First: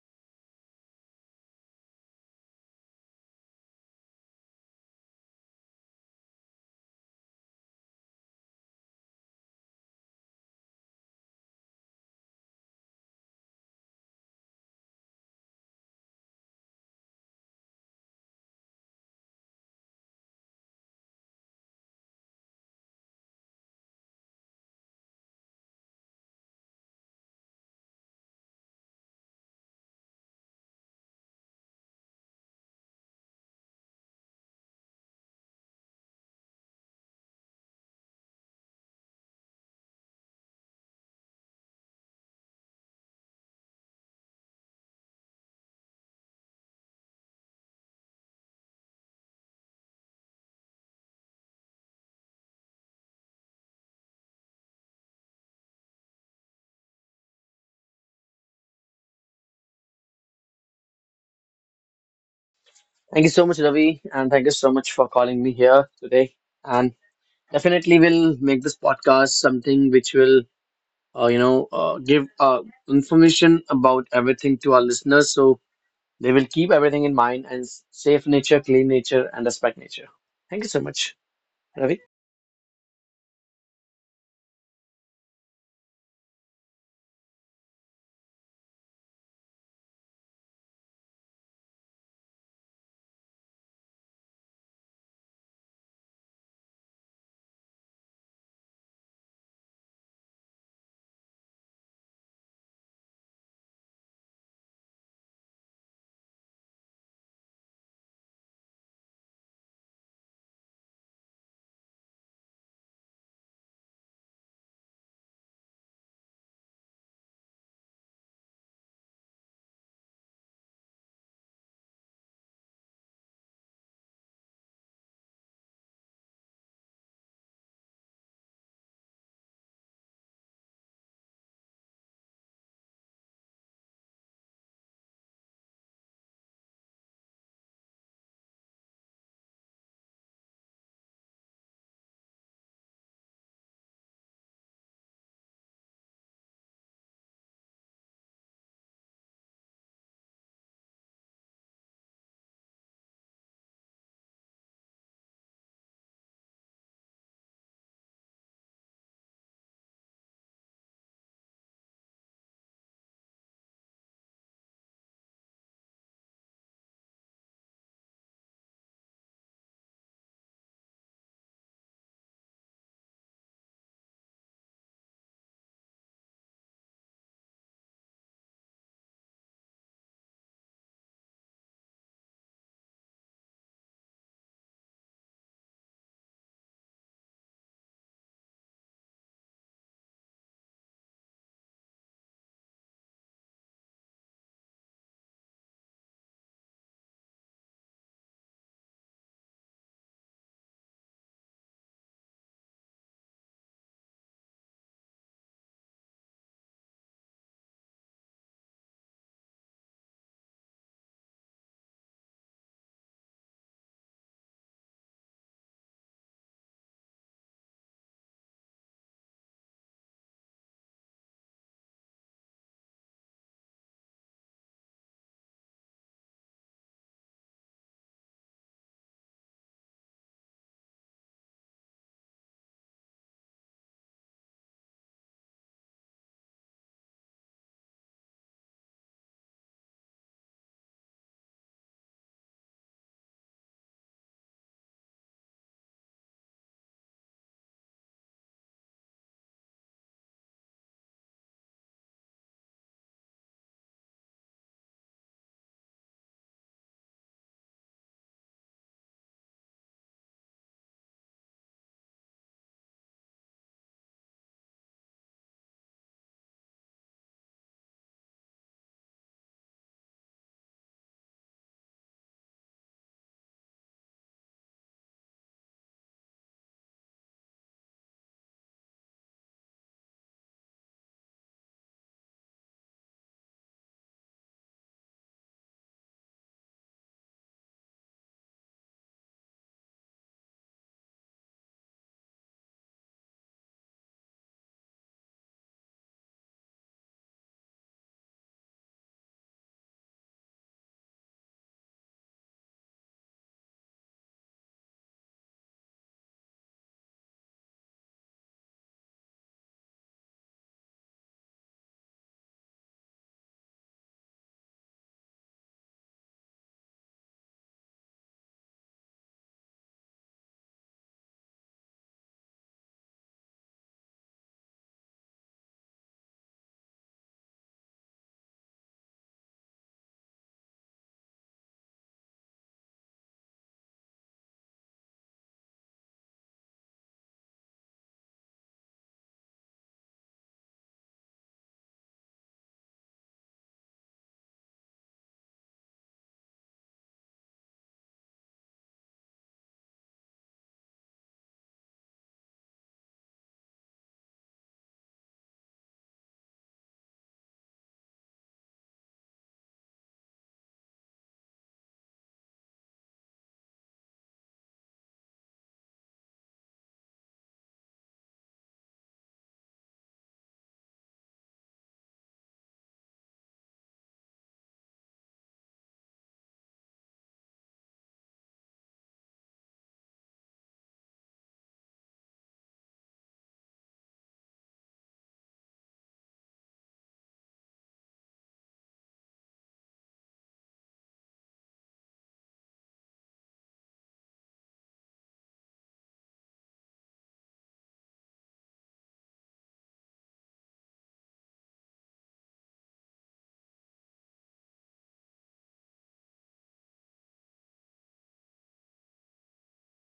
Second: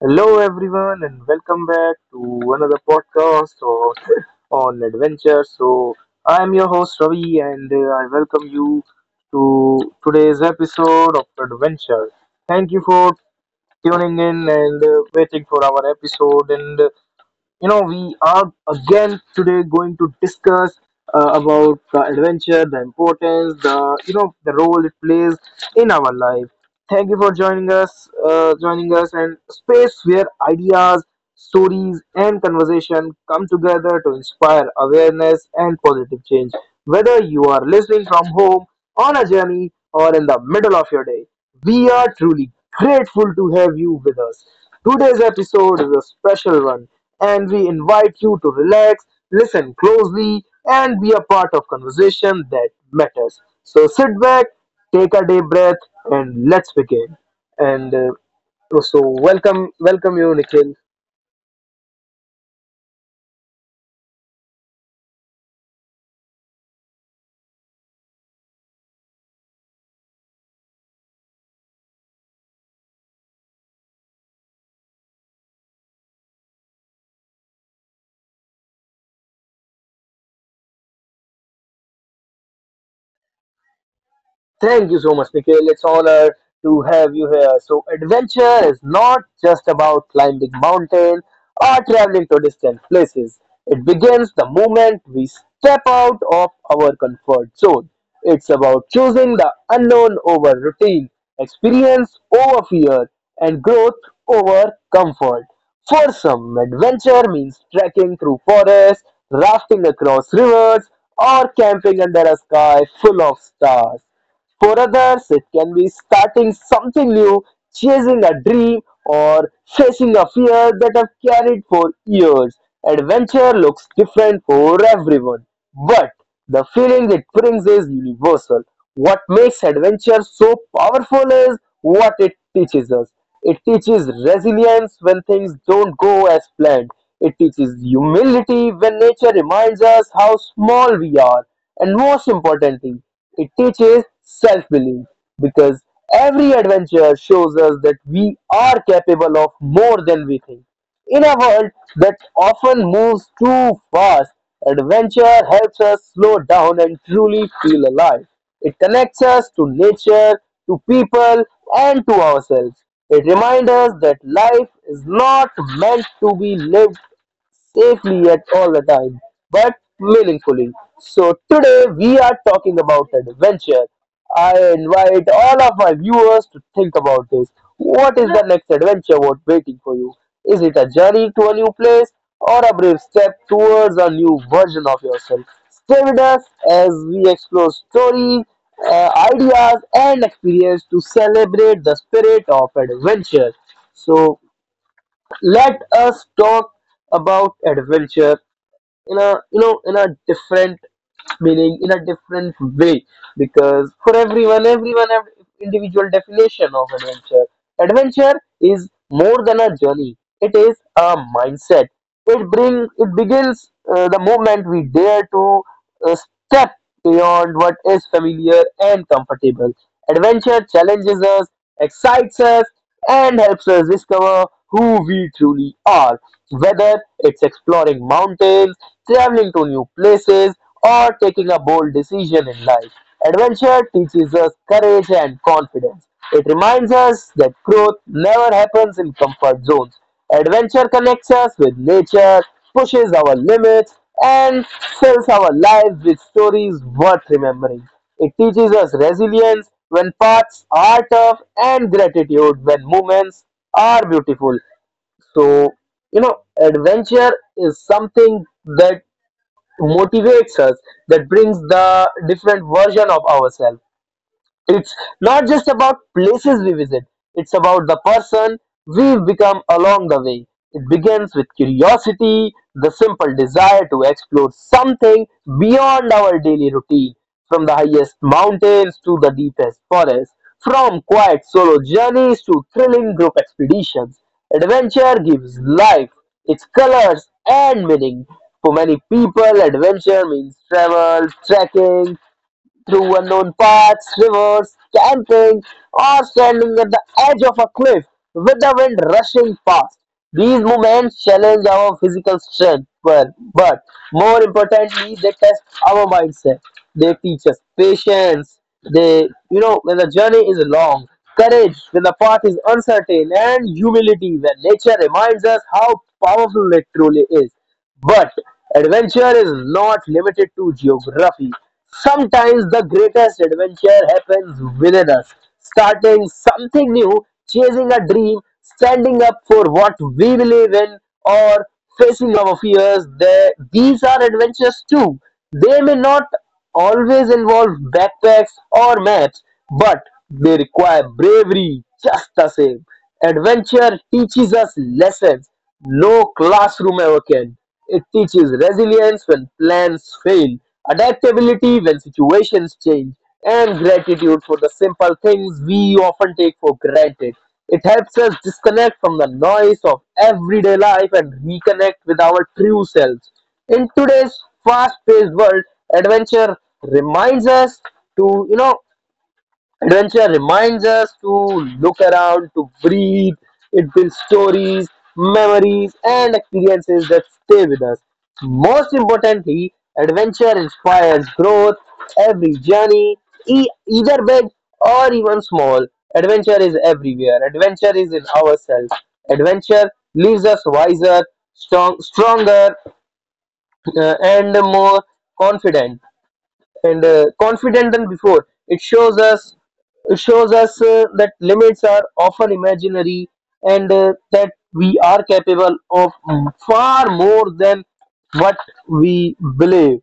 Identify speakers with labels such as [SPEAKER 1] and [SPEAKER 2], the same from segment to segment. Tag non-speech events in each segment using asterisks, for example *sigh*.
[SPEAKER 1] Hello everyone, and welcome back to another podcast or *laughs* on adventure. So I'm your host Ravi, and I welcome you to today's episode of Adventure. Thank you for tuning in and waiting for our episode, and we are again today going to discuss about the adventure, the importance, the you know the role it plays in our life. Thank you for joining us, and space where ideas, stories, and conversation come together to inspire awareness and positive change, whether you are listening from home, on a journey, or in the middle of your day. We are truly grateful to have you with us. Today's episode is a special one, and we invite you to relax, listen closely, and be a part of conversation that matters. So sit back, take a deep breath, and let's begin. And uh, Welcome, welcome you, Nikhil.
[SPEAKER 2] Thank you so much, Ravi, and thank you so much for calling me here today. And definitely, we'll make this podcast something which will, give information about everything to our listeners, so they will keep everything in mind and save nature, clean nature, and respect nature. Thank you so much, Ravi.
[SPEAKER 1] Thank you so much, Nikhil. It's honor to have you here. So, adventure is not just about climbing mountain or traveling to distant places. It begins the moment we step out of our comfort zone. It's about choosing the unknown over routine, experience over fear, and growth over comfort. For some, adventure means trekking through forests, rafting across rivers, or camping under a sky full of stars. For others, it can be starting something new, chasing a dream, or facing a fear that have carried for years. Adventure looks different for everyone, but the feeling it brings is universal. What makes adventure so powerful is what it teaches us. It teaches resilience when things don't go as planned. It teaches humility when nature reminds us how small we are. And most importantly, it teaches self-belief because every adventure shows us that we are capable of more than we think. In a world that often moves too fast, adventure helps us slow down and truly feel alive. It connects us to nature, to people, and to ourselves. It reminds us that life is not meant to be lived safely at all the time, but meaningfully. So today we are talking about adventure. I invite all of my viewers to think about this. What is the next adventure worth waiting for you? Is it a journey to a new place or a brave step towards a new version of yourself? Stay with us as we explore stories, ideas, and experience to celebrate the spirit of adventure. So let us talk about adventure in a different meaning, in a different way, because for everyone have individual definition of adventure. Adventure is more than a journey, it is a mindset. It begins the moment we dare to uh, step beyond what is familiar and comfortable. Adventure challenges us, excites us, and helps us discover who we truly are, whether it's exploring mountains, traveling to new places, or taking a bold decision in life. Adventure teaches us courage and confidence. It reminds us that growth never happens in comfort zones. Adventure connects us with nature, pushes our limits, and fills our lives with stories worth remembering. It teaches us resilience when paths are tough and gratitude when moments are beautiful. So, adventure is something that motivates us, that brings the different version of ourselves. It's not just about places we visit, it's about the person we've become along the way. It begins with curiosity, the simple desire to explore something beyond our daily routine, from the highest mountains to the deepest forests, from quiet solo journeys to thrilling group expeditions. Adventure gives life, its colors, and meaning. For many people, adventure means travel, trekking through unknown paths, rivers, camping, or standing at the edge of a cliff with the wind rushing past. These movements challenge our physical strength, but more importantly, they test our mindset. They teach us patience. They, when the journey is long, courage when the path is uncertain, and humility when nature reminds us how powerful it truly is. But adventure is not limited to geography. Sometimes the greatest adventure happens within us. Starting something new, chasing a dream, standing up for what we believe in, or facing our fears, these are adventures too. They may not always involve backpacks or maps, but they require bravery just the same. Adventure teaches us lessons no classroom ever can. It teaches resilience when plans fail, adaptability when situations change, and gratitude for the simple things we often take for granted. It helps us disconnect from the noise of everyday life and reconnect with our true selves. In today's fast-paced world, adventure reminds us to you know adventure reminds us to look around, to breathe. It builds stories, memories, and experiences that stay with us. Most importantly, adventure inspires growth. Every journey, either big or even small, adventure is everywhere. Adventure is in ourselves. Adventure leaves us wiser, stronger, and more confident and confident than before. It shows us that limits are often imaginary, and that we are capable of far more than what we believe.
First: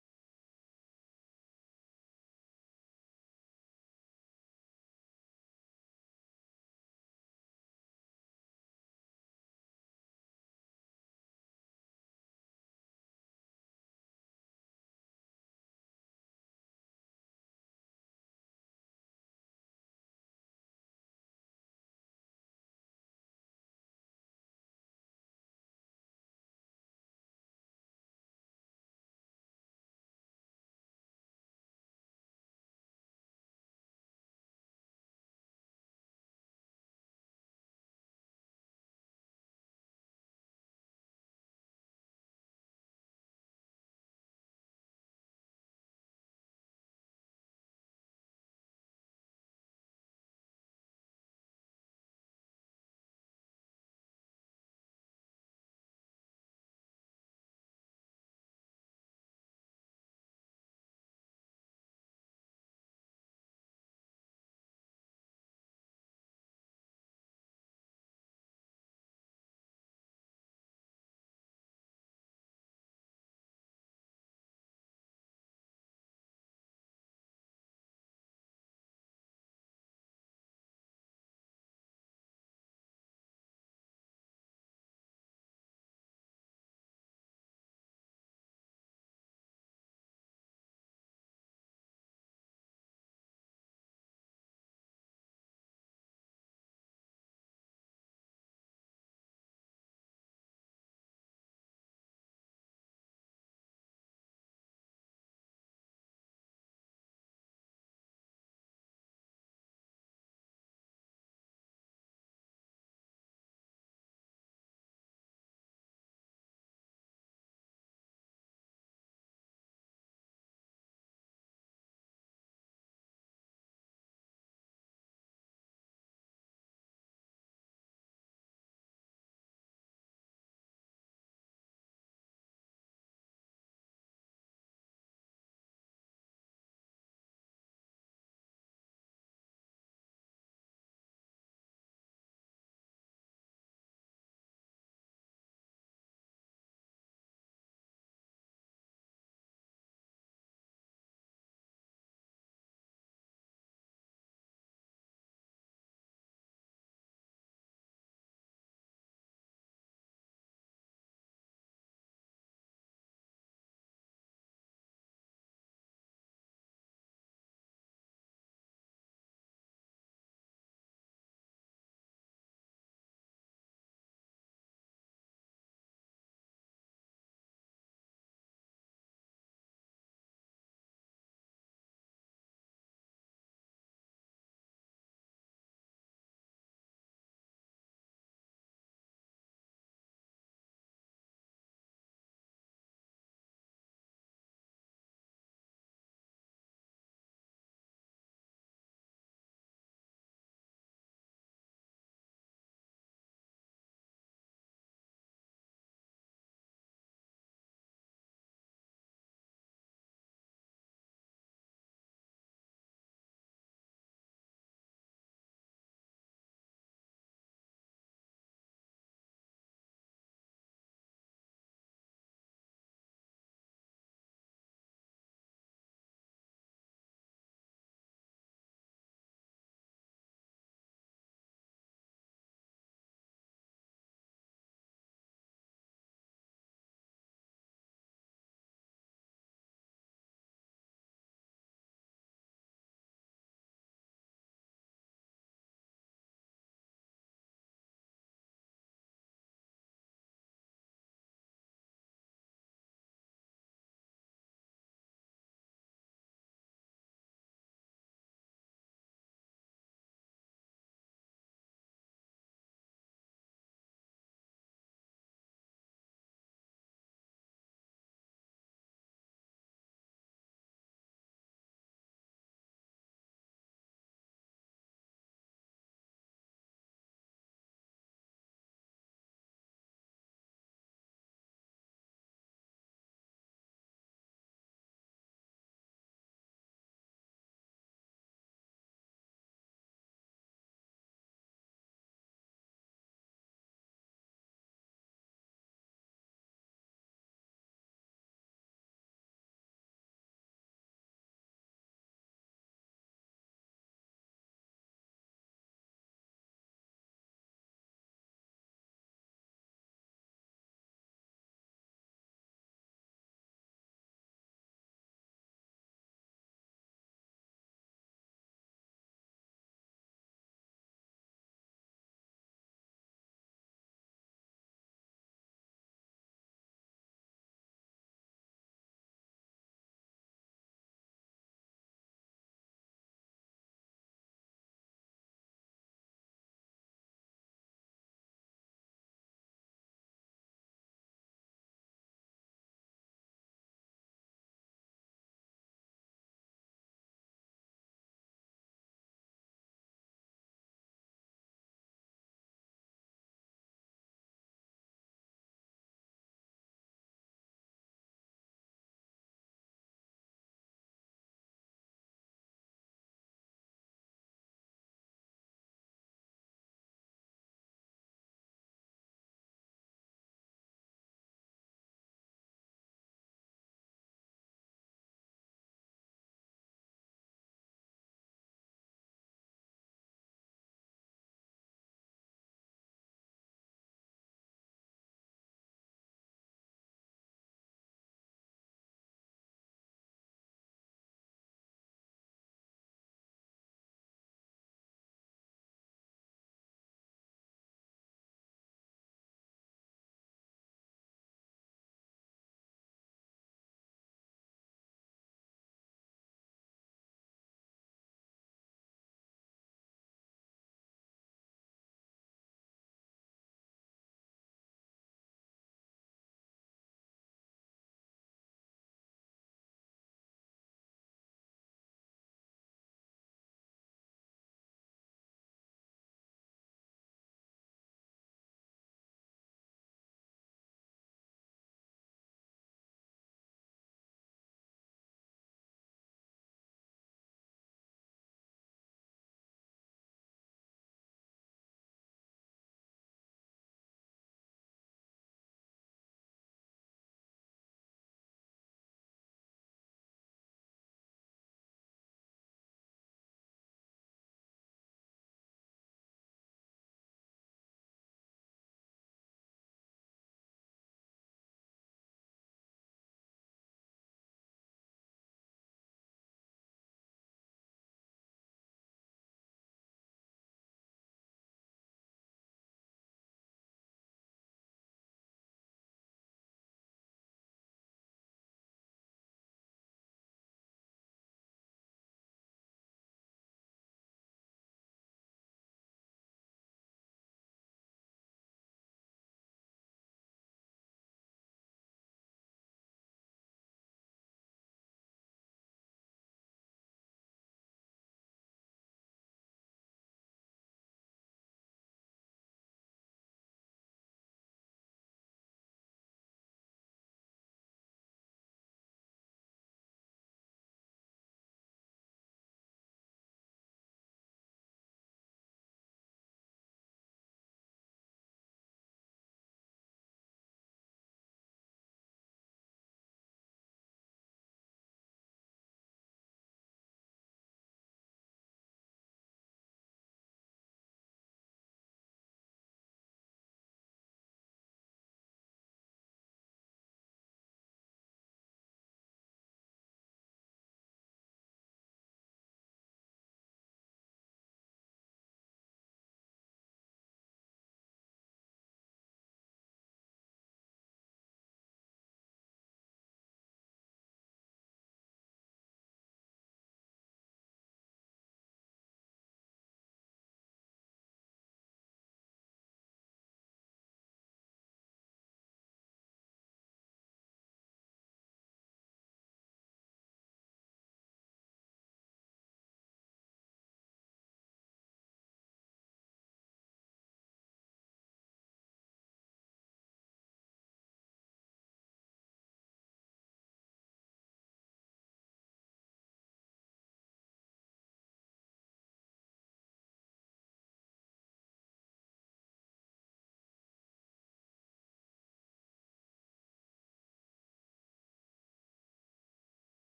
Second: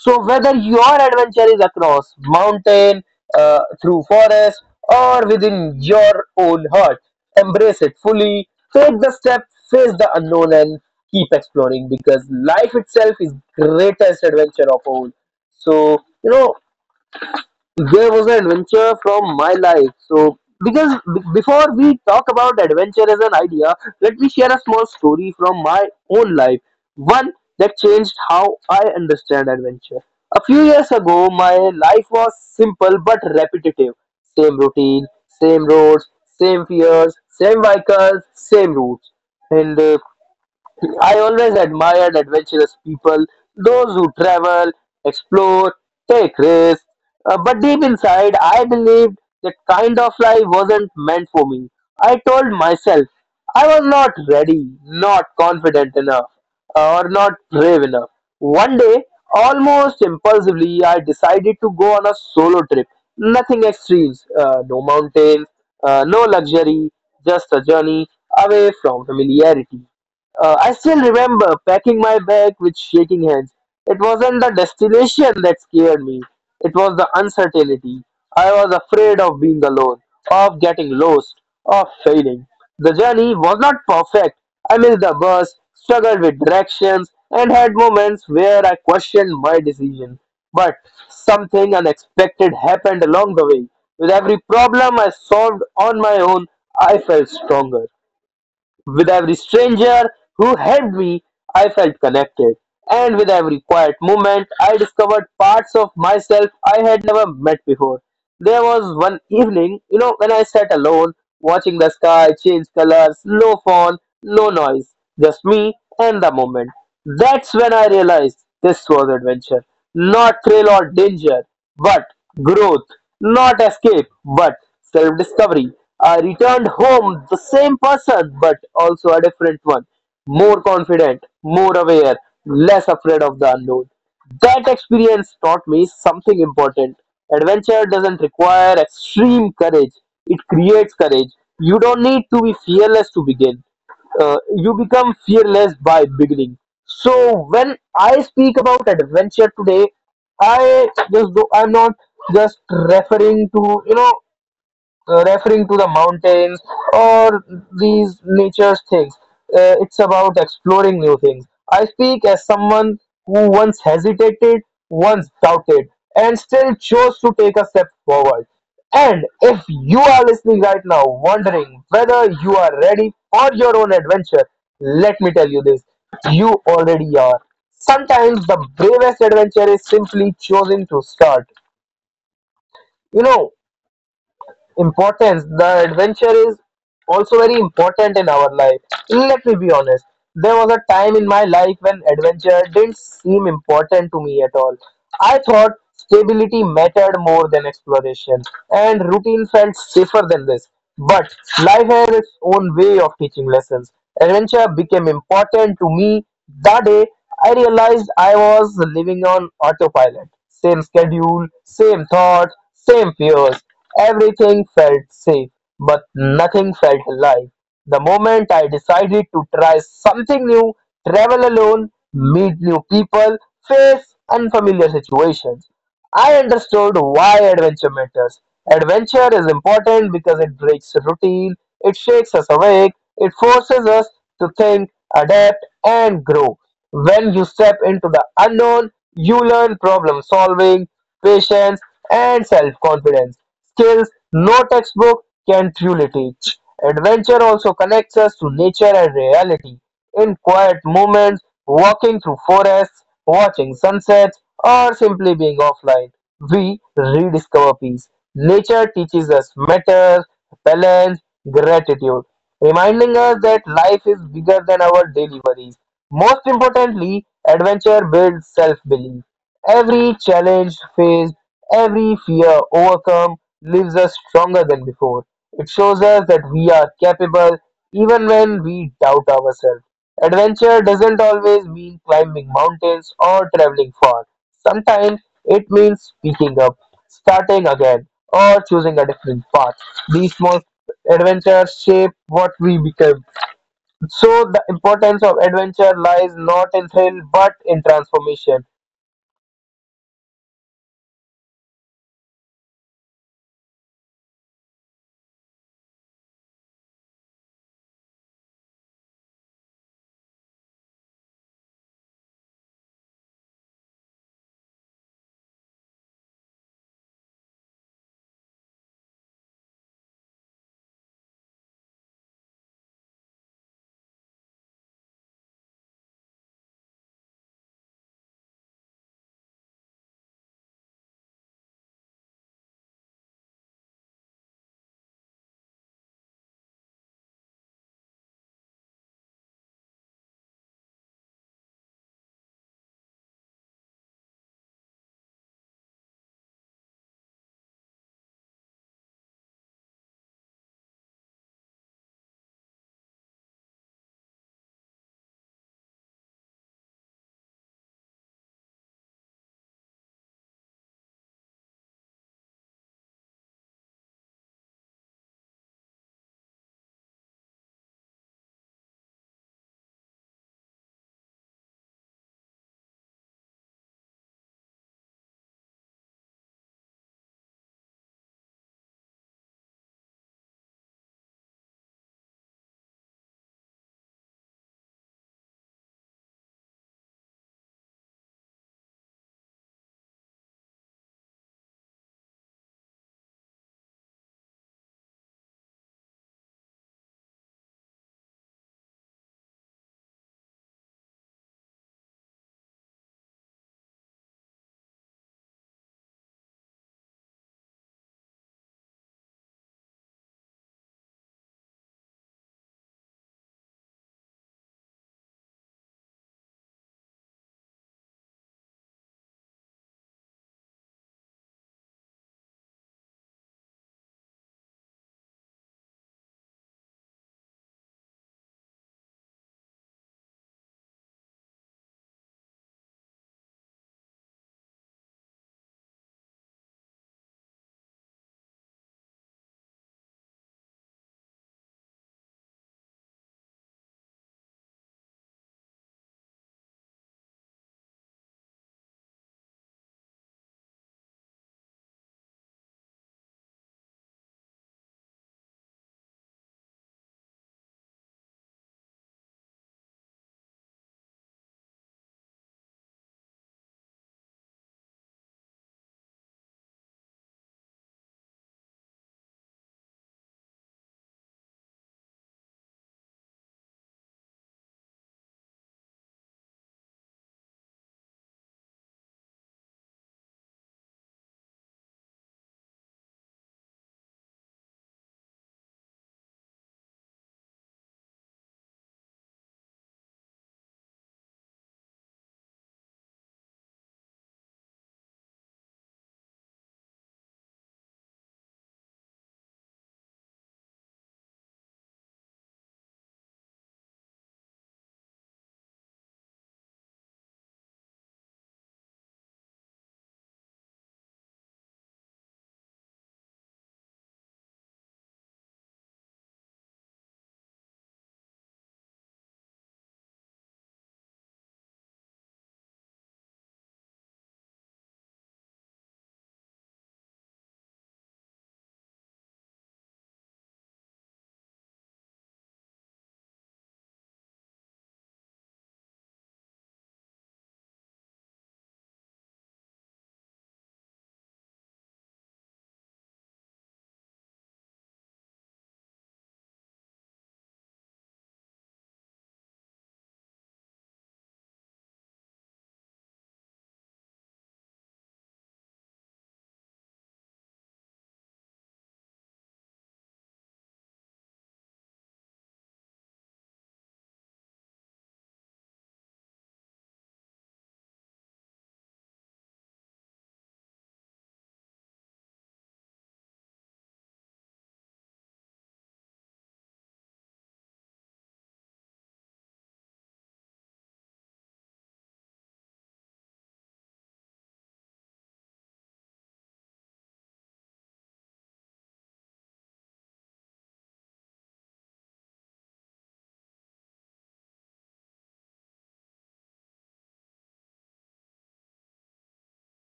[SPEAKER 1] So whether your adventure is across mountain, through forest, or within your own heart, embrace it fully. Take the step, face the unknown, and keep exploring, because life itself is greatest adventure of all. So there was an adventure from my life. So, because before we talk about adventure as an idea, let me share a small story from my own life. One that changed how I understand adventure. A few years ago, my life was simple but repetitive. Same routine, same roads, same fears, same vehicles, same routes. And I always admired adventurous people, those who travel, explore, take risks. But deep inside, I believed that kind of life wasn't meant for me. I told myself I was not ready, not confident enough, or not brave enough. One day, almost impulsively, I decided to go on a solo trip. Nothing extremes, no mountains, no luxury, just a journey away from familiarity. I still remember packing my bag with shaking hands. It wasn't the destination that scared me, it was the uncertainty. I was afraid of being alone, of getting lost, of failing. The journey was not perfect. I missed the bus, struggled with directions, and had moments where I questioned my decision. But something unexpected happened along the way. With every problem I solved on my own, I felt stronger. With every stranger who helped me, I felt connected. And with every quiet moment, I discovered parts of myself I had never met before. There was one evening, you know, when I sat alone, watching the sky change colors, no phone, no noise, just me and the moment. That's when I realized this was adventure. Not thrill or danger, but growth. Not escape, but self discovery. Returned home the same person, but also a different one. More confident, more aware, less afraid of the unknown. That experience taught me something important. Adventure doesn't require extreme courage, it creates courage. You don't need to be fearless to begin. You become fearless by beginning. So when I speak about adventure today, I just do, I'm not just referring to you know referring to the mountains or these nature's things. It's about exploring new things. I speak as someone who once hesitated, once doubted, and still chose to take a step forward. And if you are listening right now, wondering whether you are ready for your own adventure, let me tell you this: you already are. Sometimes the bravest adventure is simply choosing to start. You know, Importance the adventure is also very important in our life. Let me be honest, there was a time in my life when adventure didn't seem important to me at all. I thought stability mattered more than exploration, and routine felt safer than this. But life has its own way of teaching lessons. Adventure became important to me that day I realized I was living on autopilot. Same schedule, same thoughts, same fears. Everything felt safe, but nothing felt alive. The moment I decided to try something new, travel alone, meet new people, face unfamiliar situations, I understood why adventure matters. Adventure is important because it breaks routine, it shakes us awake, it forces us to think, adapt, and grow. When you step into the unknown, you learn problem solving, patience, and self confidence, skills no textbook can truly teach. Adventure also connects us to nature and reality. In quiet moments, walking through forests, watching sunsets, or simply being offline, we rediscover peace. Nature teaches us matters, balance, gratitude, reminding us that life is bigger than our daily worries. Most importantly, adventure builds self belief. Every challenge faced, every fear overcome leaves us stronger than before. It shows us that we are capable even when we doubt ourselves. Adventure doesn't always mean climbing mountains or traveling far. Sometimes it means picking up, starting again, or choosing a different path. These small adventures shape what we become. So, the importance of adventure lies not in thrill but in transformation.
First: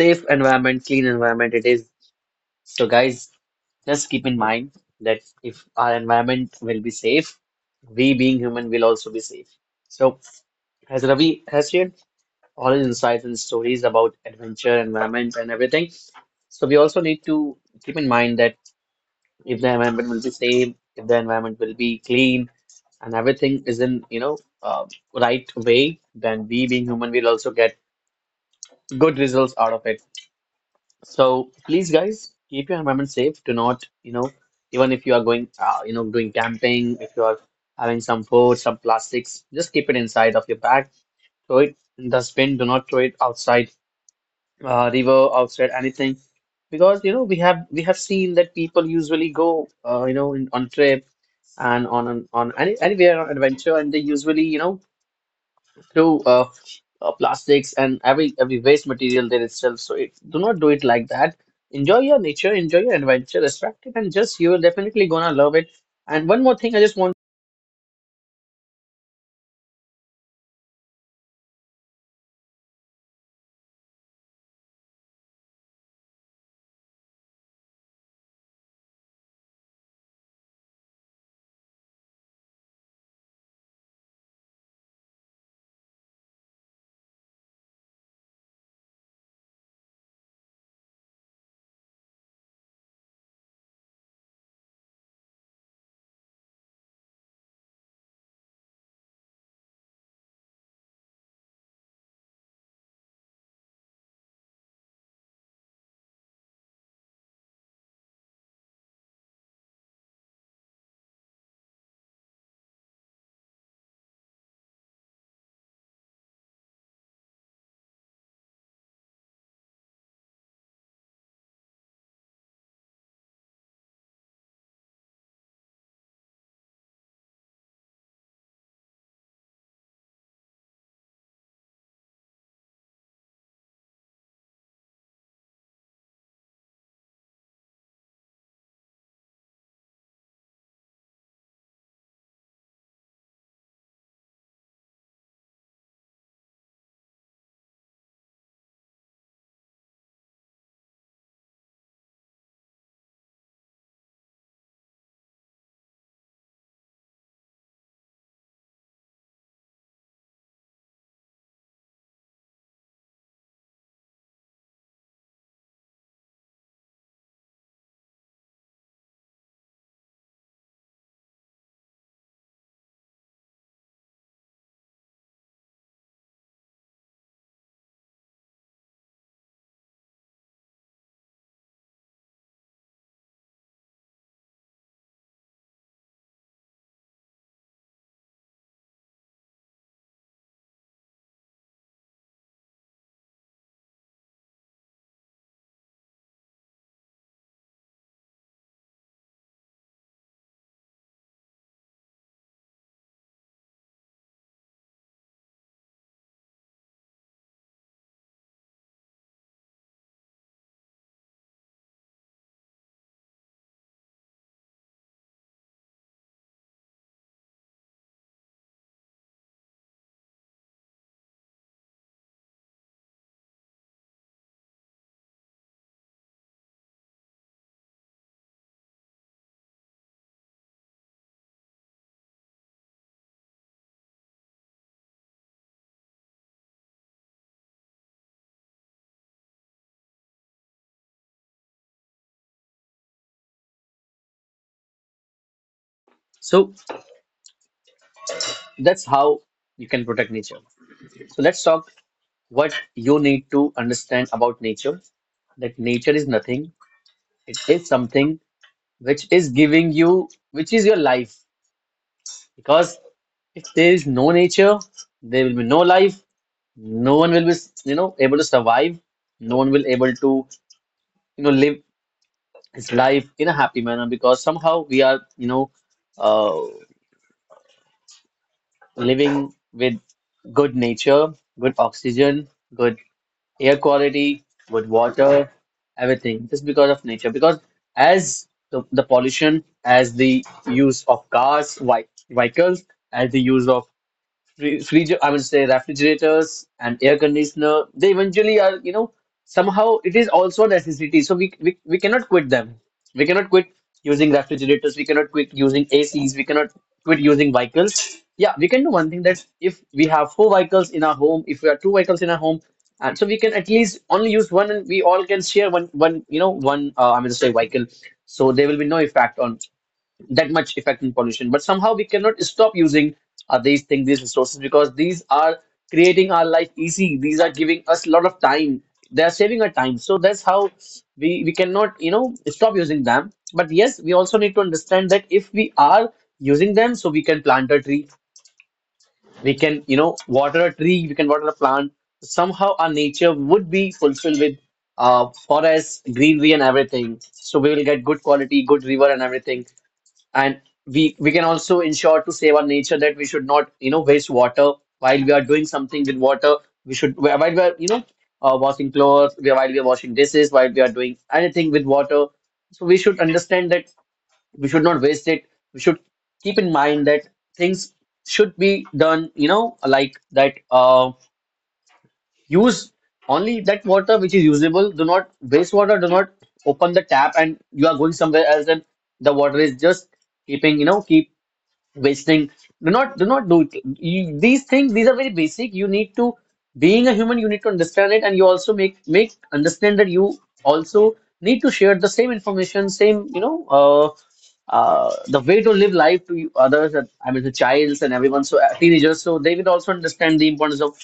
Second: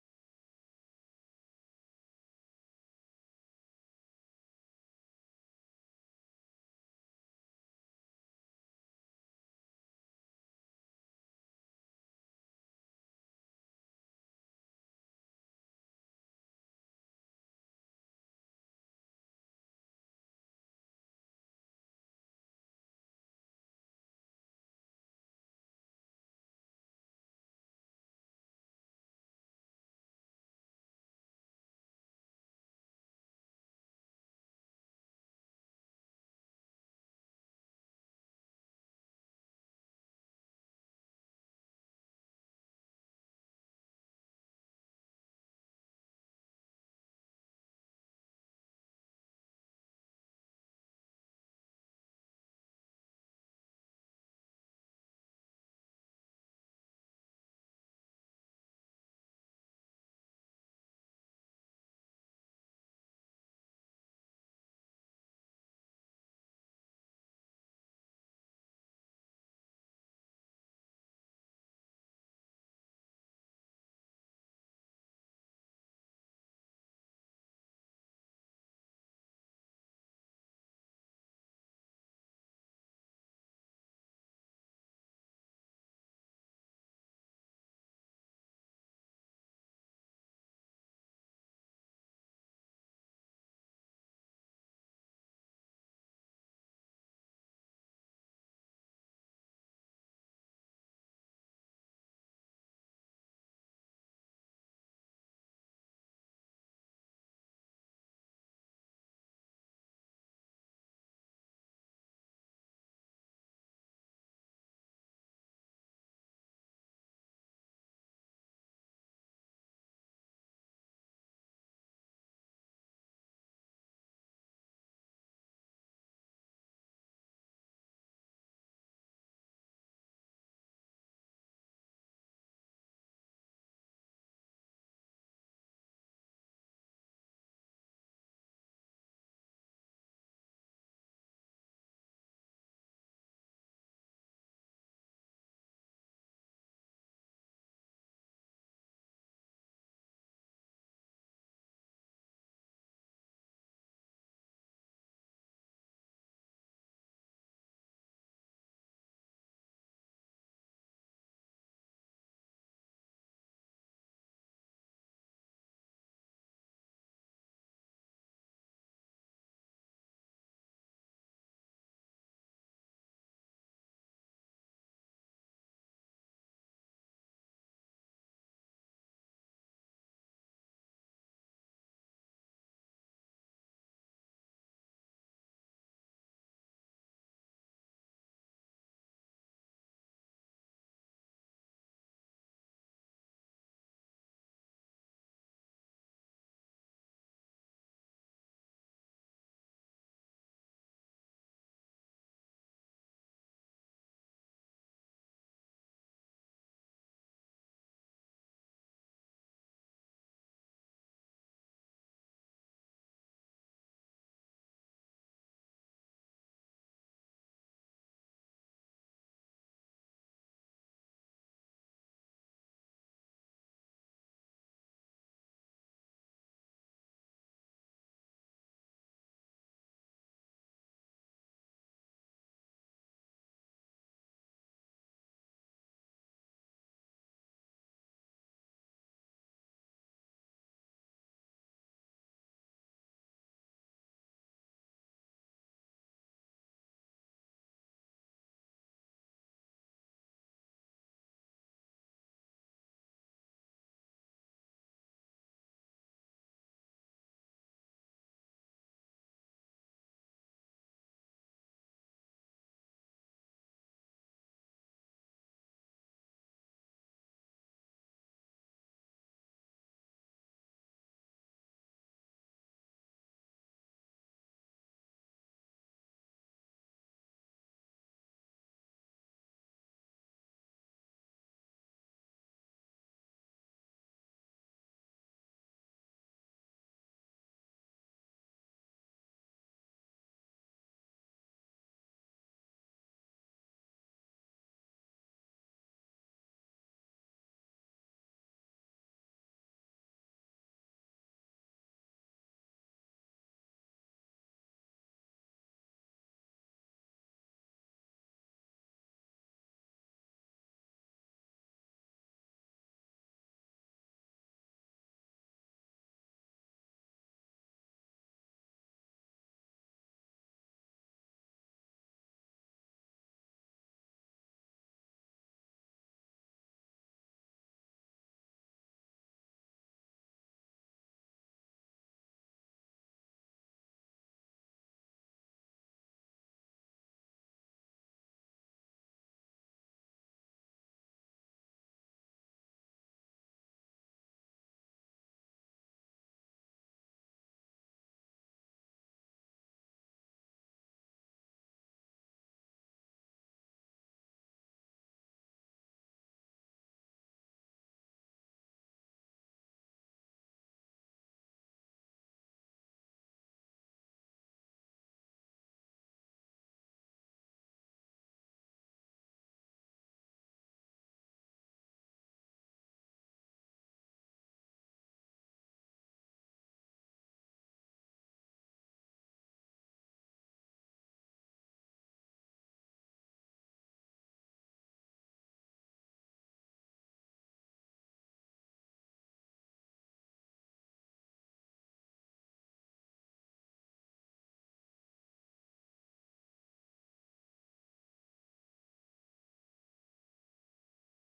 [SPEAKER 2] Safe environment, clean environment. It is so, guys. Just keep in mind that if our environment will be safe, we being human will also be safe. So, as Ravi has shared all his insights and stories about adventure, environment, and everything. So we also need to keep in mind that if the environment will be safe, if the environment will be clean, and everything is in, right way, then we being human will also get good results out of it. So please, guys, keep your environment safe. Do not, you know, even if you are going, doing camping, if you are having some food, some plastics, just keep it inside of your bag. Throw it in the bin. Do not throw it outside river, outside anything, because you know we have seen that people usually go on trip and on anywhere on adventure, and they usually, you know, throw plastics and every waste material there itself. So do not do it like that. Enjoy your nature, enjoy your adventure, respect it, and just you are definitely gonna love it. And one more thing I just want, so that's how you can protect nature. So let's talk what you need to understand about nature, that nature is nothing. It is something which is giving you, which is your life. Because if there is no nature, there will be no life. No one will be, you know, able to survive. No one will able to, you know, live his life in a happy manner, because somehow we are, uh, living with good nature, good oxygen, good air quality, with water, everything, just because of nature. Because as the pollution, as the use of cars, vehicles, as the use of Fridge, I would say refrigerators and air conditioner, they eventually are, you know, somehow it is also a necessity. So we cannot quit them. We cannot quit using refrigerators. We cannot quit using ACs. We cannot quit using vehicles. Yeah, we can do one thing that if we have four vehicles in our home, if we have two vehicles in our home, and so we can at least only use one, and we all can share one, one, you know, one, I'm going to say, vehicle. So there will be no effect on, that much effect in pollution. But somehow we cannot stop using these things, these resources, because these are creating our life easy. These are giving us a lot of time. They are saving our time. So that's how we cannot, you know, stop using them. But yes, we also need to understand that if we are using them, so we can plant a tree, we can, you know, water a tree, we can water a plant. Somehow our nature would be fulfilled with forests, greenery, and everything. So we will get good quality, good river, and everything. And we can also ensure to save our nature, that we should not, you know, waste water while we are doing something with water. We should, while we are, washing clothes, while we are washing dishes, while we are doing anything with water, so we should understand that we should not waste it. We should keep in mind that things should be done, you know, like that. Use only that water which is usable. Do not waste water. Do not open the tap and you are going somewhere else and the water is just keeping, you know, keep wasting. Do not do it. These things, these are very basic. You need to, being a human, you need to understand it. And you also make understand that you also need to share the same information, same, the way to live life, to others, and, I mean the childs and everyone, so teenagers, so they will also understand the importance of.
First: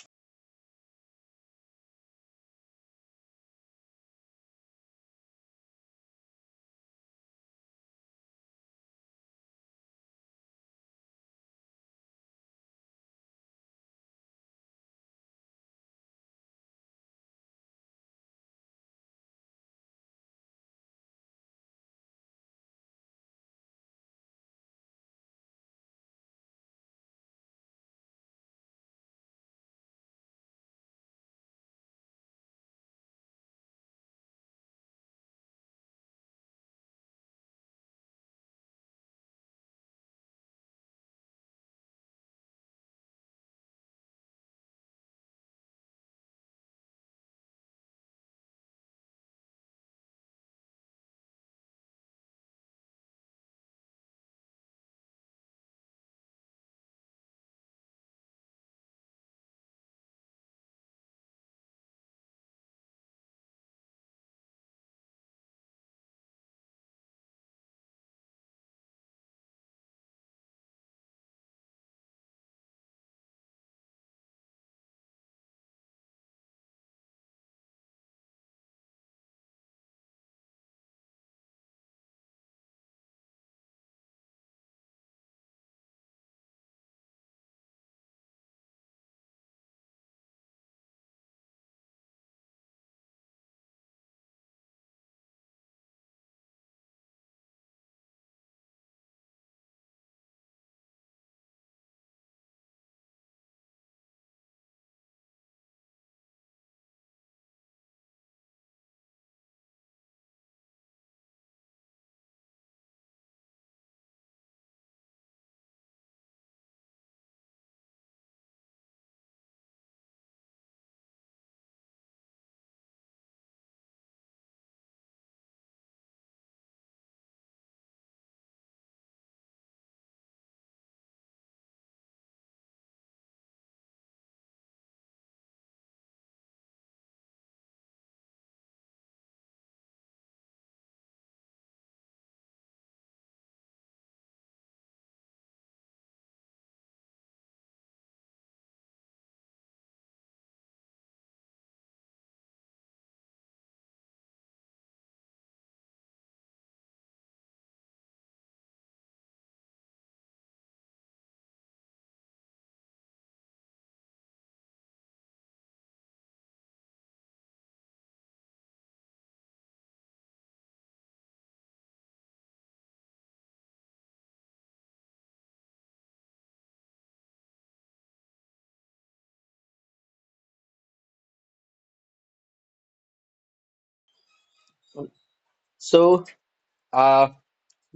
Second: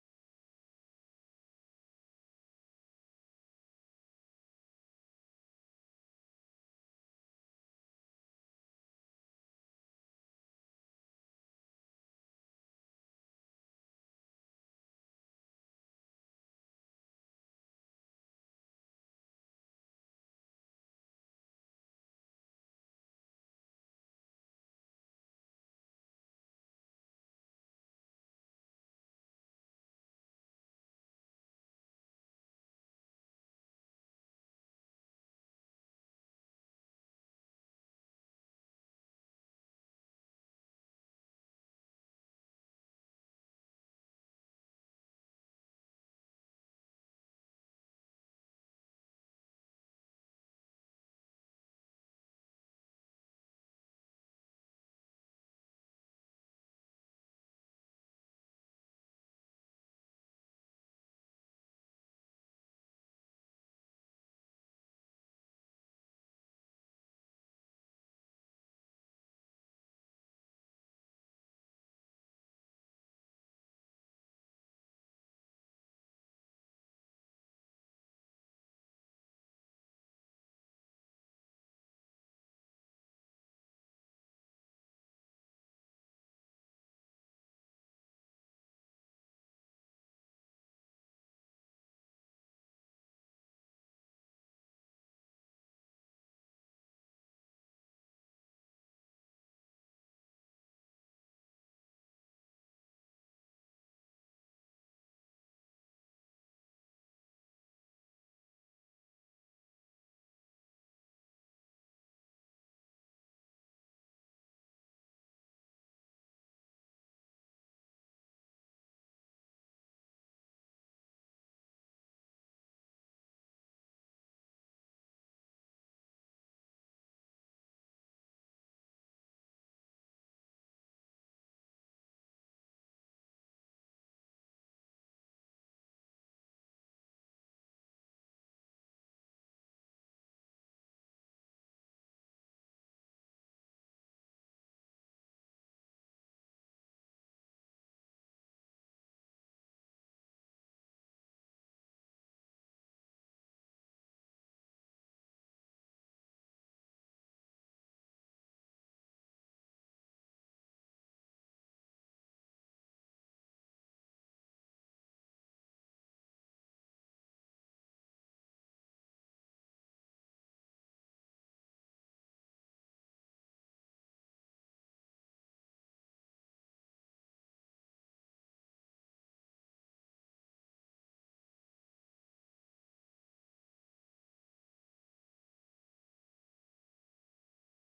[SPEAKER 2] So, uh,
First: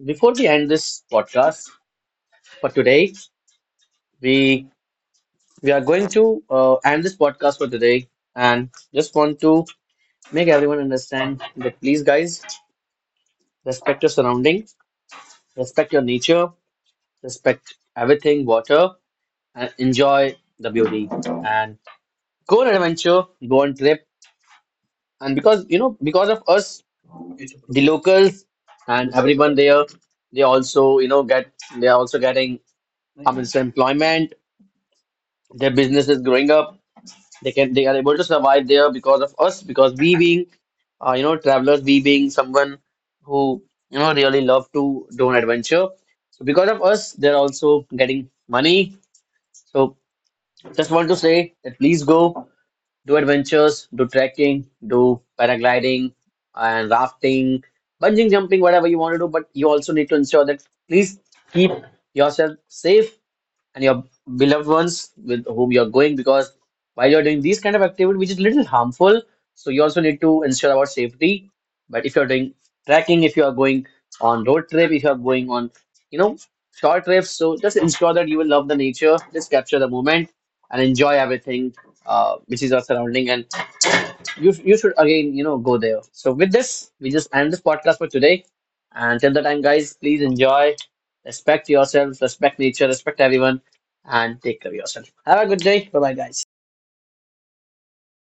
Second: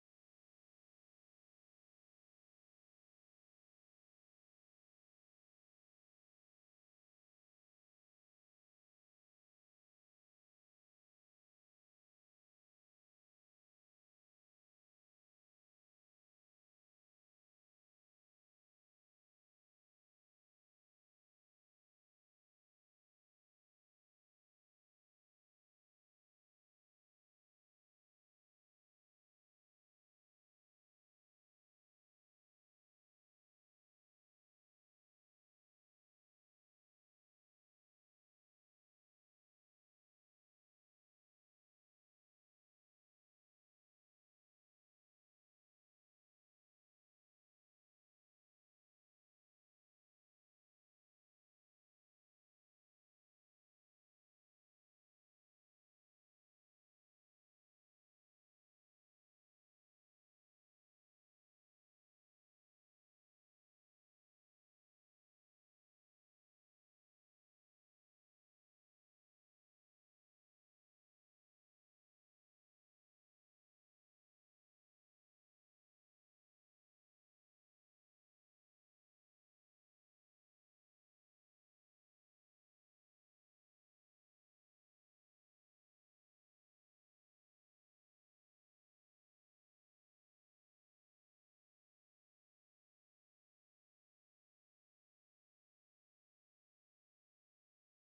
[SPEAKER 2] before we end this podcast for today, we we are going to end this podcast for today, and just want to make everyone understand that please, guys, respect your surrounding, respect your nature, respect everything, water, and enjoy the beauty. And go on an adventure, go on trip. And because, you know, because of us, the locals and everyone there, they also, you know, get they are also getting some employment, their business is growing up. They are able to survive there because of us, because we being you know travelers, we being someone who, you know, really love to do an adventure. So because of us, they're also getting money. So just want to say that please go do adventures, do trekking, do paragliding and rafting, bungee jumping, whatever you want to do. But you also need to ensure that please keep yourself safe and your beloved ones with whom you're going, because while you're doing these kind of activity which is little harmful, so you also need to ensure about safety. But if you're doing trekking, if you are going on road trip, if you are going on, you know, short trips, so just ensure that you will love the nature, just capture the moment and enjoy everything, which is our surrounding, and you should again, you know, go there. So with this we just end this podcast for today. And till the time, guys, please enjoy, respect yourselves, respect nature, respect everyone, and take care of yourself. Have a good day. Bye bye, guys.